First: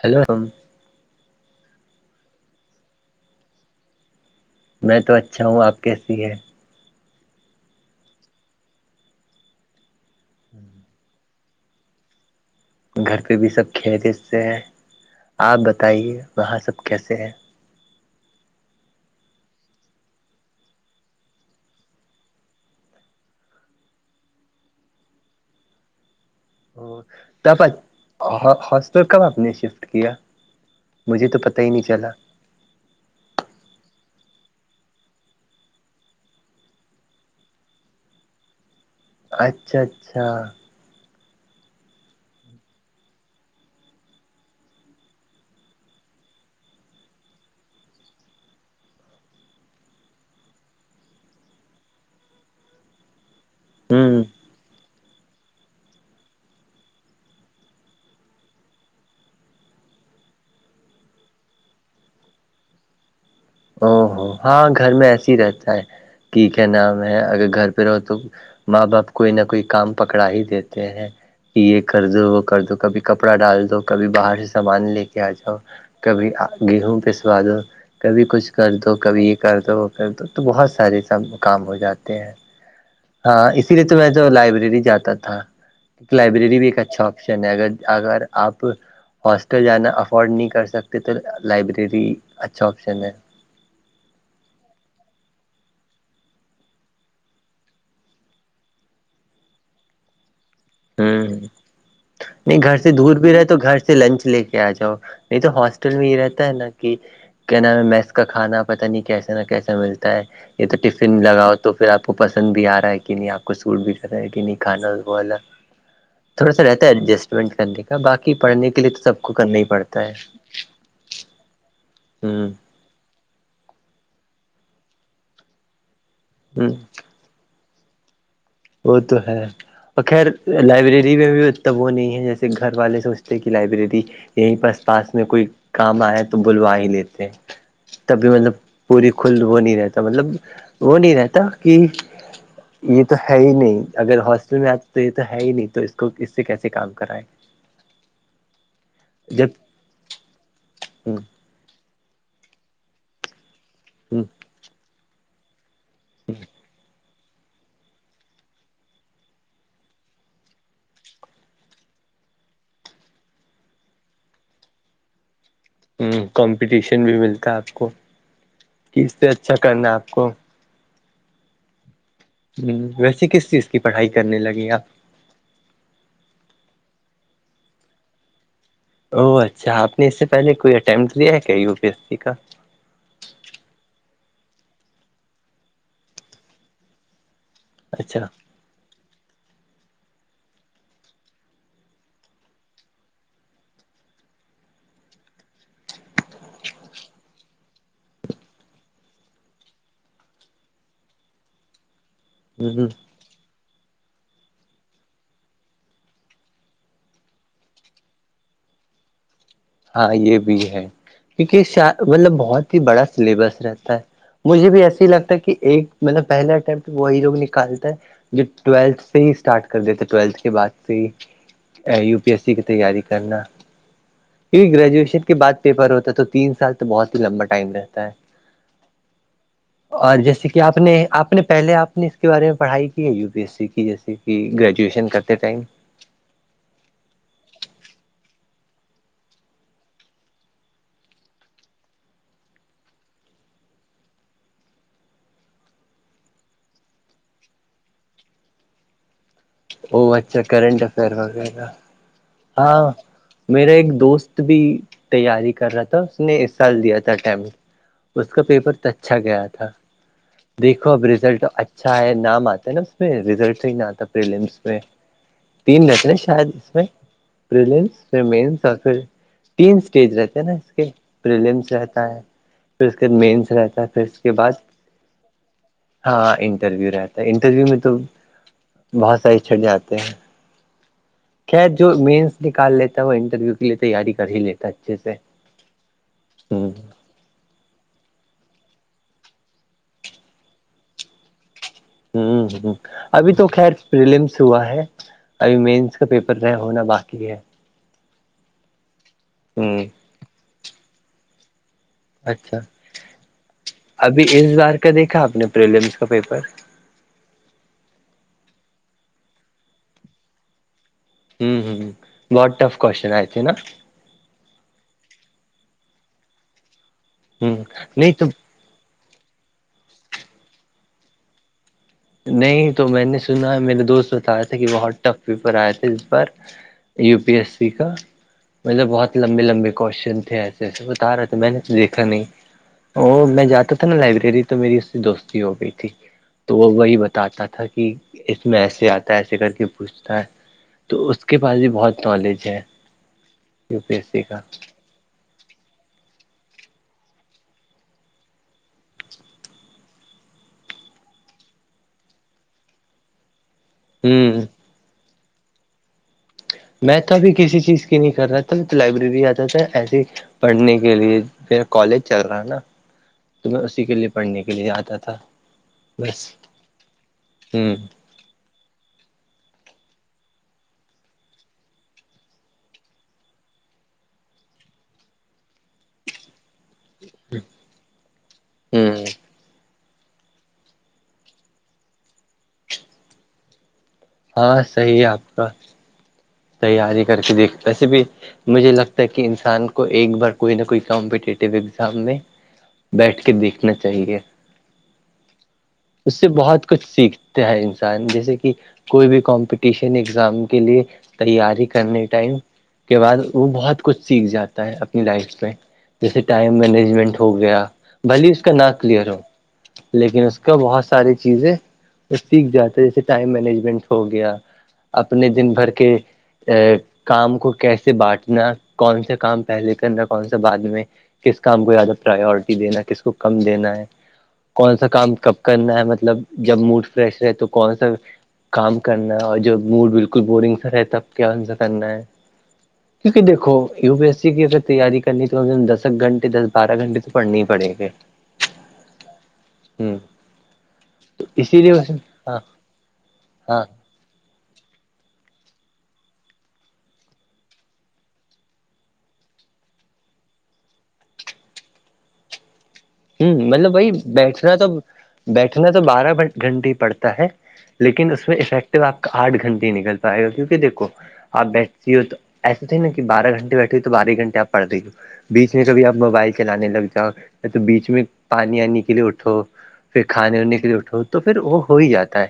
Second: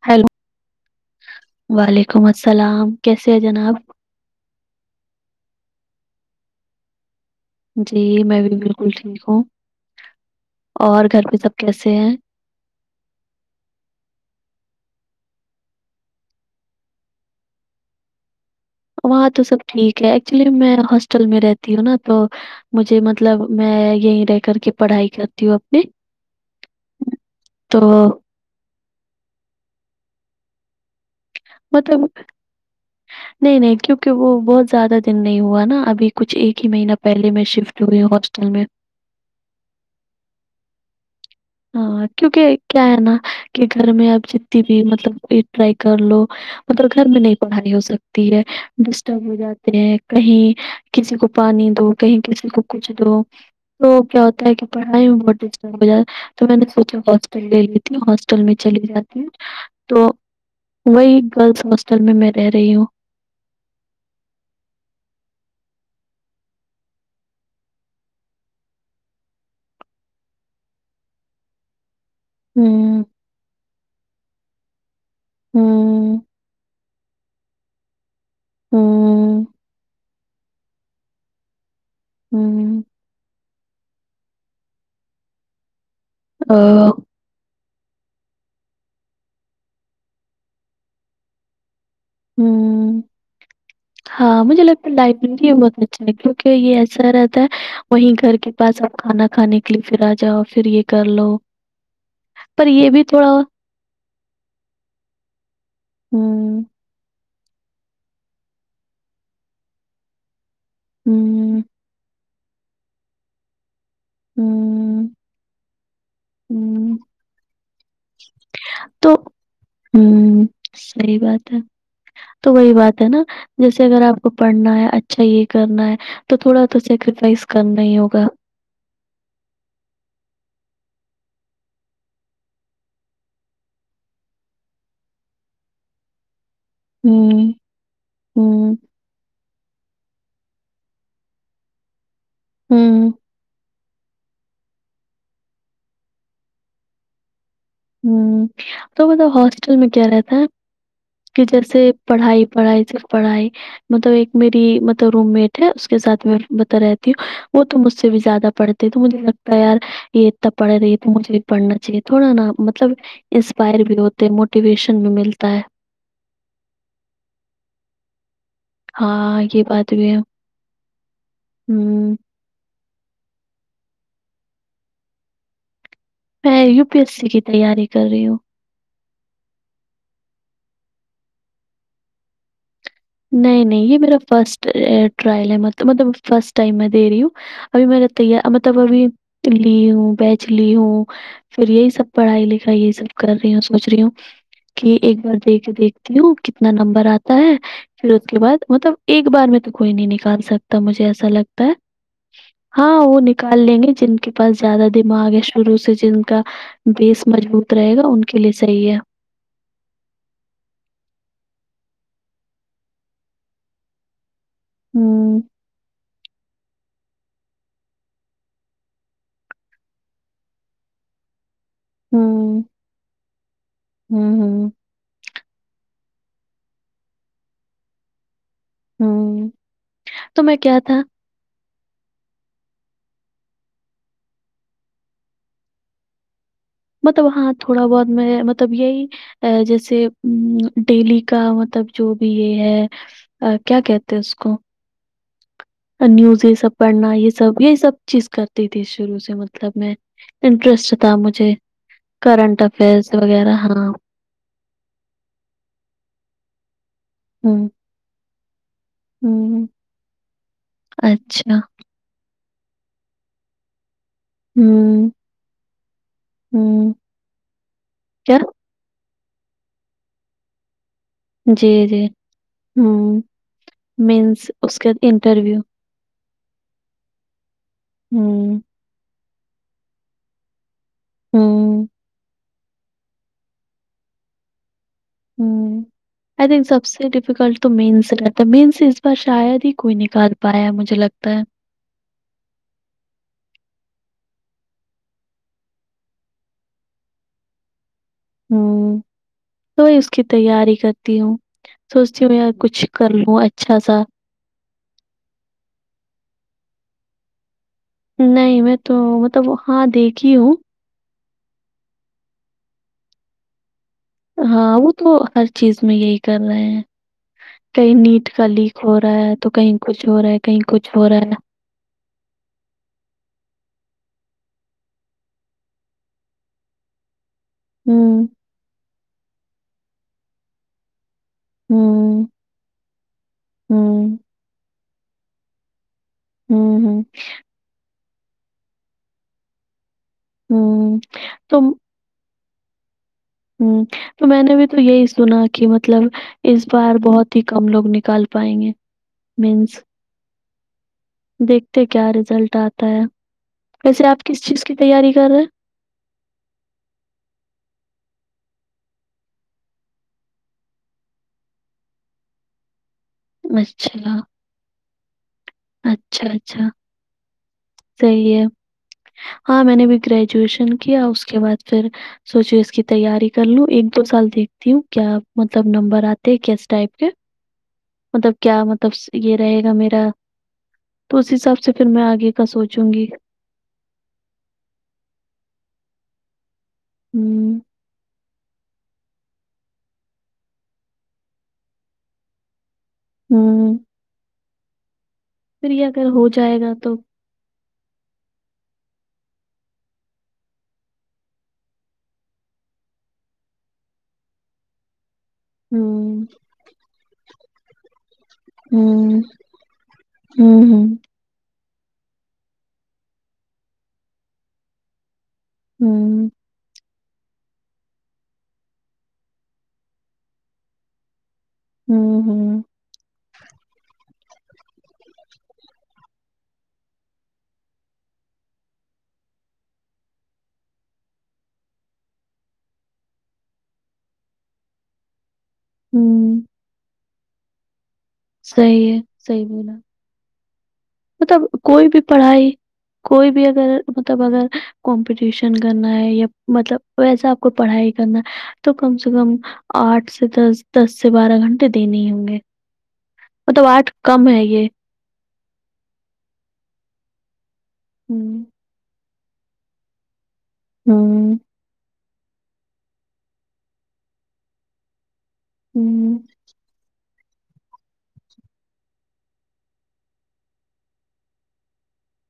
hello وعلیکم السلام کیسے ہے جناب میں تو اچھا ہوں آپ کیسی ہے جی میں بھی بالکل ٹھیک ہوں اور گھر پہ سب کیسے ہیں گھر پہ بھی سب کےتے سے ہیں آپ بتائیے وہاں سب کیسے ہیں وہاں تو سب ٹھیک ہے ایکچولی میں ہاسٹل میں رہتی ہوں نا تو مجھے مطلب میں یہیں رہ کر کے پڑھائی کرتی ہوں اپنی اب تو ہاسٹل کب آپ نے شفٹ کیا مجھے تو پتہ [unintelligible] ہی نہیں مطلب چلا نہیں نہیں کیونکہ وہ بہت زیادہ دن نہیں ہوا نا ابھی کچھ ایک ہی مہینہ پہلے میں شفٹ جوئی ہاسٹل میں اچھا اچھا ہاں کیونکہ کیا ہے نا کہ گھر میں آپ جتنی بھی مطلب ٹرائی کر لو مطلب گھر میں نہیں پڑھانی ہو سکتی ہے ڈسٹرب ہو جاتے ہیں کہیں کسی کو پانی دو کہیں کسی کو کچھ دو تو ہوں کیا ہوتا ہے کہ پڑھائی میں بہت ڈٹ ہو جات تو میں نے سوچا ہاسٹل لے لی تھی ہاسٹل میں چلی جاتی ہے تو وہی گرلس ہاسٹل میں میں رہی ہوں او ہو ہاں گھر میں ایسے ہی رہتا ہے کہ کیا نام ہے اگر گھر پہ رہو تو ماں باپ کوئی نہ کوئی کام پکڑا ہی دیتے ہیں کہ یہ کر دو وہ کر دو کبھی ہوں کپڑا ڈال دو کبھی باہر سے سامان لے کیا جاؤ ہوں کبھی گیہوں پہ سوادو کبھی کچھ کر دو کبھی یہ ہوں کر دو وہ کر دو تو بہت سارے سب کام ہو جاتاے ہوں ہاں اسی لیے تو میں تو لائبریری جاتا تھا کی ا لائبریری بھی ایک اچھاتا اگر اگر آپ ہاسٹل جانا افورڈ نہیں کر سکتے تو لائبریری اچھا ہوں آپشن ہے ہاں مجھے لگ لائبریری ہے بہت اچا ل کیونکہ یہ ایسا رہتا ہے وہیں گھر کے پاس اپ کھانا کھانے کے لیے پھر آ جاؤ پھر یہ کر لو ہوں نہیں پر گھر یہ سے دور تھوڑا بھی رہے تو گھر سے لنچ لے کے آ جاؤ نہیں تو ہاسٹل میں ہی رہتا ہے ہوں نا کہ کیا نام ہے میس کا کھانا پت نہیں کیسا نہ کیسا ملتا ہے یہ تو ٹفن لگاؤ ہوں تو پھر آپ کو پسند بھی آ رہا ہے کہ نہیں آپ کو سوٹ بھی کر رہا ہے کہ نہیں کھانا ہوں وہ والا تھوڑا سا رہتا ہے ہوں ایڈجسٹمنٹ کرنے کا باقی پڑھنے کے لیے تو سب کو کرنا ہی پڑتا ہے صحی بات ہے ہ تو وہی بات ہے نا جیسے اگر آپ کو پڑھنا ہے اچھا یہ کرنا ہے تو تھوڑا ہ تو سیکریفائس کرنا ہی ہوگا وہ تو ہے ب خیر لائبریری میں بھی ا تو وہ نہیں ہے جیسے گھر والے سوچتے کہ لائبریری یہیں پس پاس میں کوئی کام آئے تو بلوائے لیتے ہیں ہوں تبھی مطلب ہوں پوری کل وہ نہیں رہتا مطلب وہ نہیں رہتا کہ یہ ہوں تو ہے ہی نہیں اگر ہاسٹل میں آپ تو یہ تو ہے ہی نہیں تو اس کو اس سے کیسے کام کرائائے ہ تو بتاؤ جب ہاسٹل میں کیا رہتا ہے ہ کہ جیسے پڑھائی پڑھائی سے پڑھائی مطلب ہ ایک میری ملب روم مٹ ہے کے ساتھ میں بتا رہتی ہوں وہ تو مجھ سے بھی زیادہ پڑھتی ہے تو مجھے لگتا ہے یار یہتنا پڑے رہی ہے تو مجھے بھی پڑنا چاہیے تھوڑا نا ملب مطلب انسپائر بھی ہوتے ہیں موٹیویشن بھی ملتا ہے ہ کمپٹیشن بھی ملتا ہے آپ کو کہ اس سے ہاں اچھا یہ بات کرنا بھی آپ ہے کو ہوں ہ ویسے کس چیز کی پڑھائی کرنے لگے آپ میں یو پی ایس سی کی تیاری کر رہی ہوں او اچھا آپ نے اس سے پہلے کوئی امٹ لیا ہے کیا یو پی ایس سی کا نہیں نہیں یہ میرا فرسٹ ٹرل ہے مطلب فرسٹ ٹم میں دے رہی ہوں ابھی میں نے اچھا تیار مطلب ابھی لی ہوں بیچ لی ہوں پھر یہی سب پڑھائی لکھائی یہی سب کر رہی ہوں سوچ رہی ہوں کہ ایک بار دیکھ دیکھ تی ہوں کتنا نمبر آتا ہے پھر اس کے بعد مطلب ایک بار میں تو کوئی نہیں نکال سکتا مجھے ایسا لگتا ہے ہ ہ ہاں وہ نکال لیں گے جن کے پاس زیادہ دماغ ہے شروع سے جن کا بیس مضبوط رہے گا ان کے لیے صحیح ہے ہاں یہ بھی ہے کیونکہ مطلب بہت ہی بڑا سلیبس رہتا ہے مجھے بھی ایس ہی لگتا ہے ہوں کہ ایک مطلب پہلے اٹیمٹ وہی لوگ نکالتا ہے جو ٹویلتھ سے ہی اسٹارٹ کر دیتا ٹویلتھ کے بعد سے ہی یو پی ایس سی ہوں کی تیاری کرنا ہوں ہوں کیونکہ گریجویشن کے بعد پیپر ہوتا ہے تو تین سال تو بہت ہی لمبا ٹائم رہتا ہے ہوں اور تو جیسے میں کہ آپ کیا نے تھا آپ نے پہلے آپ نے کے بارے میں پڑھائی کی ہے یو پی ایس سی کی جیسے کہ گریجویشن کرتے ٹائم مطلب ہاں تھوڑا بہت میں مطلب یہی ا جیسے ڈیلی کا مطلب جو بھی یہ ہے کیا کہتے اس کو نیوز یہ سب پڑھنا یہ سب یہ سب چیز کرتی تھی شروع سے مطلب مطلب میں او اچھا کرنٹ انٹرسٹ افیئر تھا مجھے وغیرہ کرنٹ ہاں افیئرس وغیرہ میرا ہاں ایک دوست بھی تیاری کر رہا تھا اس نے اس سال دیا تھا ٹٹیم ہوں اس کا پیپر ت اچھا گیا ہوں تھا دیکھو اب ریزلٹ اچھا ہے نام آتا ہے نا اس میں رزلٹ تو ہی ن آتا پلمس میں ہوں تین نترے شاید اس میں ہوں پرلمس میں کیا مینس پھر تین اسٹیج رہتے نا اس کے جی پریلیمس رہتا جی ہے پھر اس کے بعد ہوں مینس رہتا ہے پھر اس کے مینس بعد اس کے انٹرویو ہاں انٹرویو رہتا ہے انٹرویو میں تو ہوں بہت سارے چھٹ جاتے ہیں خیر ہوں جو مینس نکال لیتا ہے وہ انٹرویو کے لیے تیاری کر ہی لیتا ہے اچھے سے ہ آئی تھنک سب ہ سے ڈفکلٹ تو مینس رہتا ہے مینس اس بار شاید ہی کوئی نکال پایا ہے مجھے لگتا ہے ہ ابھی تو خیر رلمس ہوا ہے ابھی مینس کا پیپر رہ ہونا باقی ہے ہوں ہوں تو اس کی تیاری کرتی ہوں سوچتی ہوں میں یار اچھا کچھ کر لوں اچھا سا ابھی اس بار کا دیکھا آپ نے پرلیمس کا پیپر نہیں میں تو مطلب وہاں دیکھھی ہوں ہوں ہ بہت ف کوشن آئے تھے نا ہاں وہ تو ہر چیز میں یہی کر رہے ہیں ہ کہئی نہیں تو نیٹ کا لیک ہو رہا ہے تو کہیں کچھ ہو رہا ہے کہیں کچھ ہو رہا ہے نہیں تو میں نے سنا ہے میرے دوست بتایا تھے کہ بہت ٹف پیپر آئے تھے اس پر یو پی ایس سی کا ہوں مطلب بہت لمبے لمبے کوشچن تھے ایسے جیسے بتا رہا تھا میں نے تو دیکھا نہیں ہوں اور میں جاتا تھا نا ہوں لائبریری تو میری اس دوست ہو گئی تھی تو وہ ہوں وہی ہوں بتاتا تھا کہ اس میں ایسے آتا ہے ایسے کر کے پوچھتا ہے ہوں تو اس کے پاس تو بھی بہت نالج ہے یو ہوں پی ایس سی تو کا میں نے بھی تو یہی سنا کہ مطلب اس بار بہت ہی کم لوگ نکال پائیں گے مینس دیکھتے کیا رزلٹ آتا ہے کیسے آپ ہوں کس چیز کی تیاری کر رہے میں توبھی کسی چیز کی نہیں کر رہا تھا لائبریری آتا تھا ایسے پڑھنے کے لیے پا کالج چل رہا ہے نا تو میں ہیں اسی کے لیے اچھا پڑھنے کے لیے آتا تھا بس اچھا اچھا ہوں صحیح ہے ہاں میں نےب گریجویشن کیا اس کے بعد پھر سوچو اس کی تیاری کر لوں ایک دو سال دیکھتی ہوں کیا مطلب نمبر آتے کس ٹائپ کے مطلب کیا مطلب ہوں یہ رہے گا میرا تو اس حساب سے پھر میں آگے کا سوچوں گی ہاں صحیح ہے آپ کا تییاری کر کے دیکھ ہوں ایسے بھی مجھے لگتا تاک انسان کو ایک بار کوئی نہ کوئی کمپٹیٹیو ایگزام میں بیٹھ کے دیکھنا ہوں چاہیے پھر یہ اگر اس ہو سے جائے بہت گا کچھ تو سیکھ انسان جیسے کہ کوئی بھی کمپٹیشن ایگزام کے لیے تیاری کرنے ٹائم کے بعد وہ بہت کچھ سیکھ جاتا ہے اپنی لائف پ جیسے ہوں ٹائم مینجمنٹ ہو گیا بھلی اس کا نام کلیئر ہو ہوں لیکن اس کا ہوں بہت ہوں ساری چیزیں وہ سیکھ جاتا جیسے ٹائم مینجمنٹ ہو گیا اپنے دن بھر کے ہوں کام کو کیسے بانٹنا کون سا کام پہلے کرنا کون سا بعد میں کس کام کو زیادہ پرائیورٹی ہوں دینا ہے کس کو کم دینا ہے کون سا کام کب کرنا ہے مطلب جب موڈ فریش رہ تو کون سا کام کرنا اور جب موڈ بالکل بورنگ سا رہتا کیا ان سے کرنا ہے کیونکہ دیکو یو پی ایس سی کی اگر تیاری کرنی تو دس گھنٹے ہوں دس بارہ گھنٹے تو پڑنے ہی پڑیں گے صحیح ہے صحیح بولا ہوں مطلب کوئی بھی پڑھائی کوئی بھی ہاں اگر مطلب اگر کمپٹیشن کرنا ہے یا مطلب ویسا آپ کو پڑھائی کرنا تو کم سے کم آٹھ سے دس دس سے بارہ گھنٹے دینے ہی ہوں گے ہوں مطلب بائی کم ہے بیٹھنا تو یہ بیٹھنا تو بارہ گھنٹے ہی پڑتا ہے لیکن اس میں ہوں افیکٹو آپ کا آٹھنٹے نکل پائے گا کیونکہ دھو ہاں آپ بیٹھتی ہو تو ایسے تھے نا کہ بارہ گھنٹے بیٹھے ہو تو بارہ ہی گنٹے آپ پڑھی ہو بیچ میں کبھی آپ ہوں موبائل چلانے لگ جاؤ یا تو بیچ میں پانی آنے کے لیے اٹھو پھر کھانے واننے کے لیے اٹھو تو پھر وہ ہو ہی جاتا ہے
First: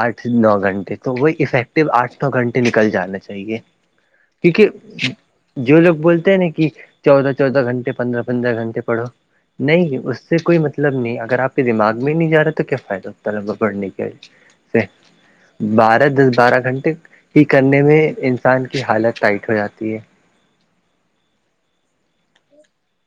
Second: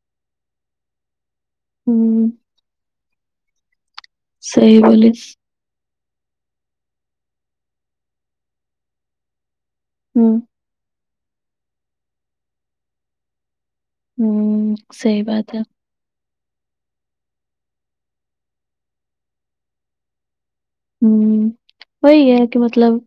آٹھ نو گھنٹے تو وہ افیکٹیو آٹھ نو ہوں گھنٹے نکل جانا چاہیے صحیح کیونکہ بولی جو لوگ بولتے ہیں نا کہ چودہ چودہ گھنٹے پندرہ پندرہ گھنٹے پڑو نہیں اس سے ہوں کوئی مطلب مطلب نہیں اگر آپ کے دماغ میں نہیں جا رہا تو کیا فائد ہو طلبا بڑنے ہوں کا صحیح بات ہے بارہ دس بارہ گھنٹے ہی کرنے میں انسان کی حالت ٹائٹ ہو جاتی ہے ہوں وہی ہے کہ مطلب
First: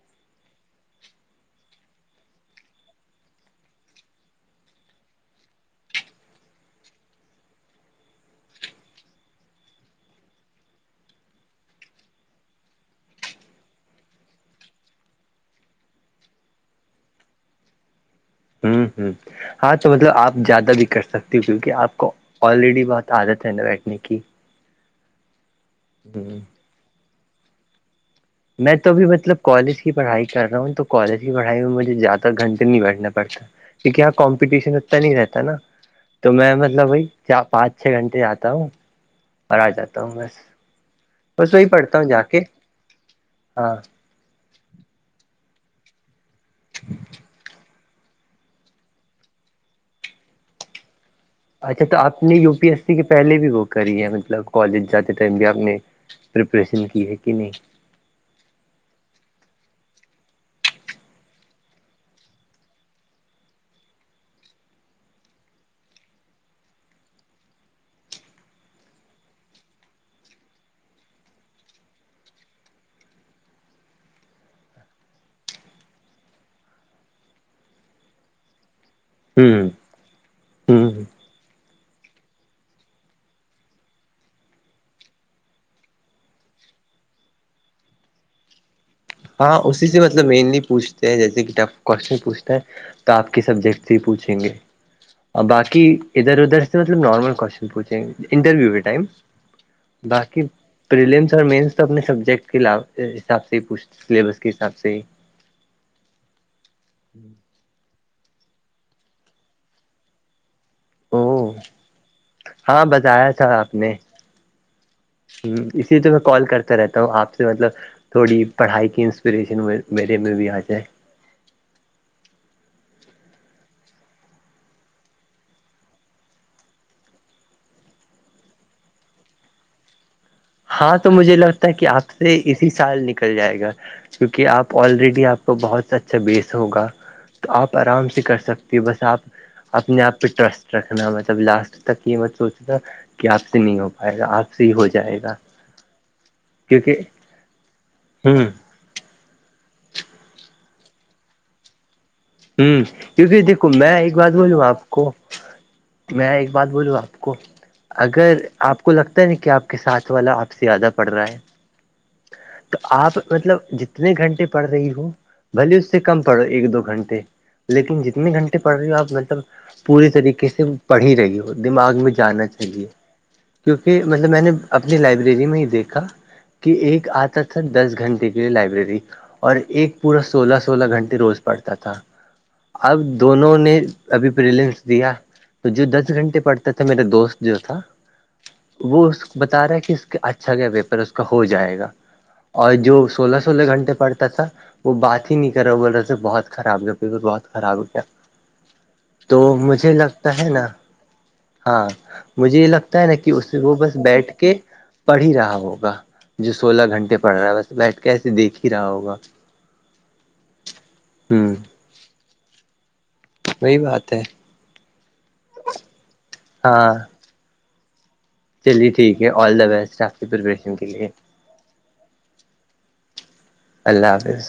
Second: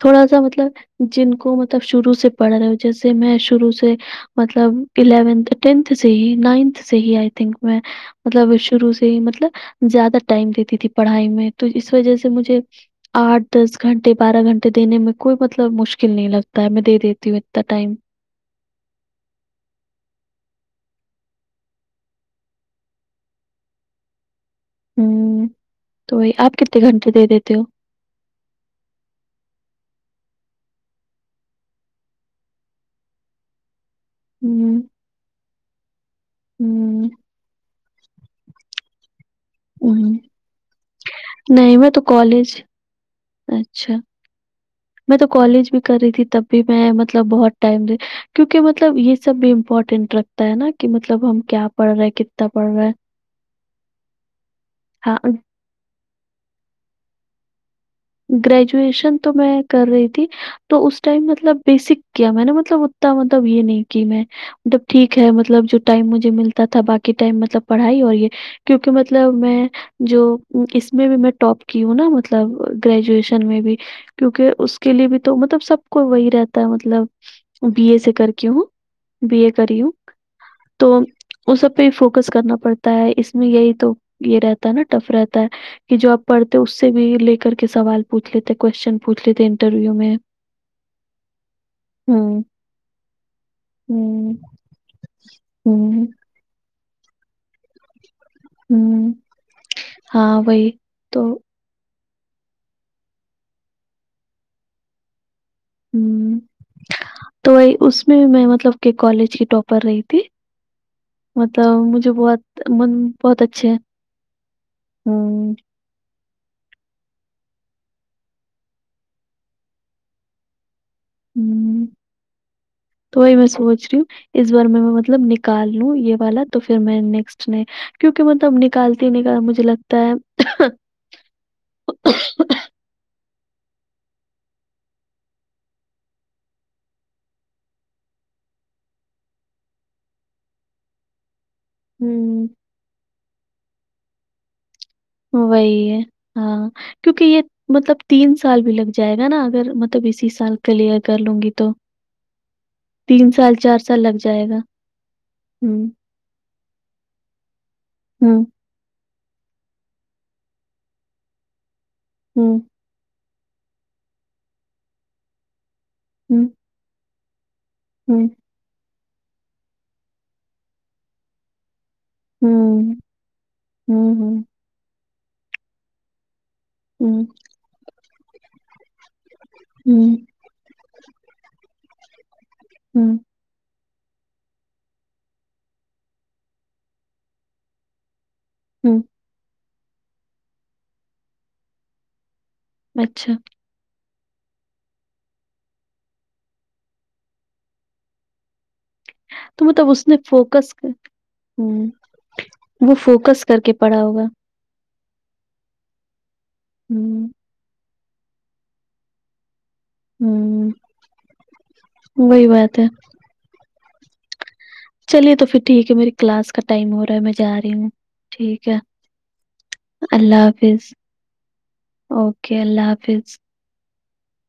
تھوڑا سا مطلب جن کو مطلب شروع سے پڑھ رہے ہو جیسے میں شروع سے مطلب اون ٹینتھ سے ہی نائنتھ سے ہی آئی تھنک میں مطلب شروع سے ہی مطلب زیادہ ٹائم دیتی تھی پڑھائی میں تو اس وجہ سے مجھے آٹھ دس گھنٹے بارہ گھنٹے دینے میں کوئی مطلب مشکل نہیں لگتا ہے میں دے دیتی ہوں اتنا ٹائم ہوں ہوں ہاں تو مطلب آپ زیادہ بھی کر سکتی ہو کیونکہ آپ کو آلریڈی بہت عادت ہے نا بیٹھنے کی ہوں تو ہ وہی آپ کتنے گھنٹے دے دیتے ہو میں تو بھیھی مطلب کالج کی پڑھائی کر رہا ہوں تو کالج کی پڑھائی میں مجھے زیادہ گھنٹے نہیں بیٹھنا پڑتا کیا کمپٹیشن ہوں، اتتا نہیں رہتا نا تو میں مطلب ہوں، وہی چار پانچ چھ گھنٹے جاتا ہوں پر آ جاتا ہوں بس وہی نہیں میں پڑھتا تو ہوں جا کے کالج ہاں اچھا میں تو کالج بھی کر رہی تھی تب بھی میں مطلب بہت ٹائم دے کیونکہ مطلب یہ سب بھی امپورٹنٹ رکھتا ہے نا کہ مطلب ہم کیا اچھا پڑھ تو رہے ہیں آپ نے کتنا یو پی پڑھ ایس رہے ہیں سی کے پہلے بھی وہ کری ہے مطلب کالج جاتے ہاں ٹائم بھی آ نے پرریپریشن کی ہے کہ نہیں گریجویشن تو میں کر رہی تھی تو اس ٹائم مطلب بیسک کیا میں نے مطلب اتنا مطلب یہ نہیں کہ میں جب ٹھیک ہے مطلب جو ٹائم مجھے ملتا تھا باقی ٹائم مطلب پڑھائی اور یہ کیونکہ مطلب میں جو اس میں بھی میں ٹاپ کی ہوں نا مطلب گریجویشن میں بھی کیونکہ اس کے لیے بھی تو مطلب سب کو وہی رہتا ہے مطلب بی اے سے کر کے ہوں بی ا کری ہوں تو ہوں اس سب پہ فوکس کرنا پڑتا ہے اس میں یہی تو یہ رہتا ہے نا ٹف رہتا ہے کہ جو آپ پڑھتے اس سے بھی لے کر کے سوال پوچھ لیتے کوشچن پوچھ لیتے ہاں اسی انٹرویو سے میں مطلب مینلی پوچھتے ہیں جیسے کہ ٹف کوشچن ہوں پوچھتا ہیں تو آپ کے سبجیکٹ سے ہی ہوں پوچھیں گے اور باقی ہوں ادھر ادھر مطلب نارمل کوشن کوچ انٹرویو پ ٹائم ہوں باقی ہاں وہی تو پرلیمس اور مس تو اپنے سبجیکٹ کے حساب سے ہی پوچھ سلیبس کے حساب سے ہی ہ تو اس میں میں مطلب کہ کالج کی ٹاپر رہی تھی او مطلب مجھے بہت ہاں من بتایا بہت تھا اچھے آپ ہیں نے ہ اسی لیے تو میں کال کرتا رہتا ہوں آپ سے مطلب تھوڑی پڑھائی کی انسپریشن میرے میں بھی آ جائے ہوں تو میں سوچ رہیوں اس بار میں مطلب نکال لوں یہ والا تو پھر میں نیکسٹ نے کیونکہ مطلب نکالتی ہی نکال مجھے لگتا ہے ہاں تو مجھے لگتا ہے کہ آپ سے اسی سال نک نکل جائے گا کیونکہ آپ آلریڈی آپ کو بہت اچھا بیس ہوگا تو آپ آرام سے کر سکتی ہو بس آپ اپنے آپ پہ ٹرسٹ رکھنا مطلب لاسٹ تک یہ مت ہوں سوچنا کہ آپ سے نہیں ہو پائے گا آپ سے ہی ہو جائے گا وہی ہے ہاں کیونکہ یہ مطلب تین ہوں سال بھی لگ جائے گا نا اگر مطلب اسی سال کلیئر کر لوں گی تو ہوں تین کیونکہ سال دیکھو چار میں سال ایک لگ بات جائے گا بولوں آپ کو ہوں میں ایک بات بولوں آپ کو اگر ہوں آپ کو لگتا ہے کہ آپ کے ساتھ والا آپ سے زیادہ پڑ رہا ہے ہوں آپ مطلب جتنے گھنٹے پڑھ رہی ہو بھلیے اس سے کم پڑھو ہوں ایک دو گھنٹے لیکن ہوں جتنے گھنٹے پڑھ رہی ہو آپ مطلب پوری طریقے سے پڑ ہی رہی ہو دماغ میں جانا چاہے ہوں کیونکہ ہوں مطلب میں ہوں نے اپنی لائبریری میں ہی دیکھا کہ ایک ہوں آتا تھا دس گھنٹے کے لیے لائبریری اور ایک ہوں پورا سولہ سولہ گھنٹے روز پڑتا تھا اب ہوں دونوں نے ابھی پلنس دیا تو جو دس گھنٹے پڑتا تھا میرا دوست جو تھا وہ ہوں اس کو بتا رہا ہے کہ اس کا اچھا کیا ویپر اس کا ہو جائے گا اور جو اچھا سولہ سولہ گھنٹے پڑتا تھا وہ بات ہی نہیں کرا بول رہے تھے بہت خراب جو بہت خراب ہو گیا تو مطلب مجھے اس نے لگتا ہے نا فوکس ہاں ہوں مجھے یہ وہ لگتا ہے نا کہ فوکس اس سے کر کے وہ بس پڑھا ہوگا بیٹھ کے پڑھ ہی رہا ہوگا جو سولہ گھنٹے ہوں پڑھ رہا ہے بس بیٹھ کے ایسے دیکھ ہی رہا ہوگا ہوں ہوں وہی بات ہے وہی بات ہے چلیے تو پھر ٹھیک ہے میری کلاس کا ٹائم ہاں ہو رہا ہے میں جا رہی ہوں ٹھیک ہے چلیے ٹھیک ہے آل دا بیسٹ آپ کے اللہ پریپریشن کے حافظ لیے اوکے اللہ حافظ اللہ حافظ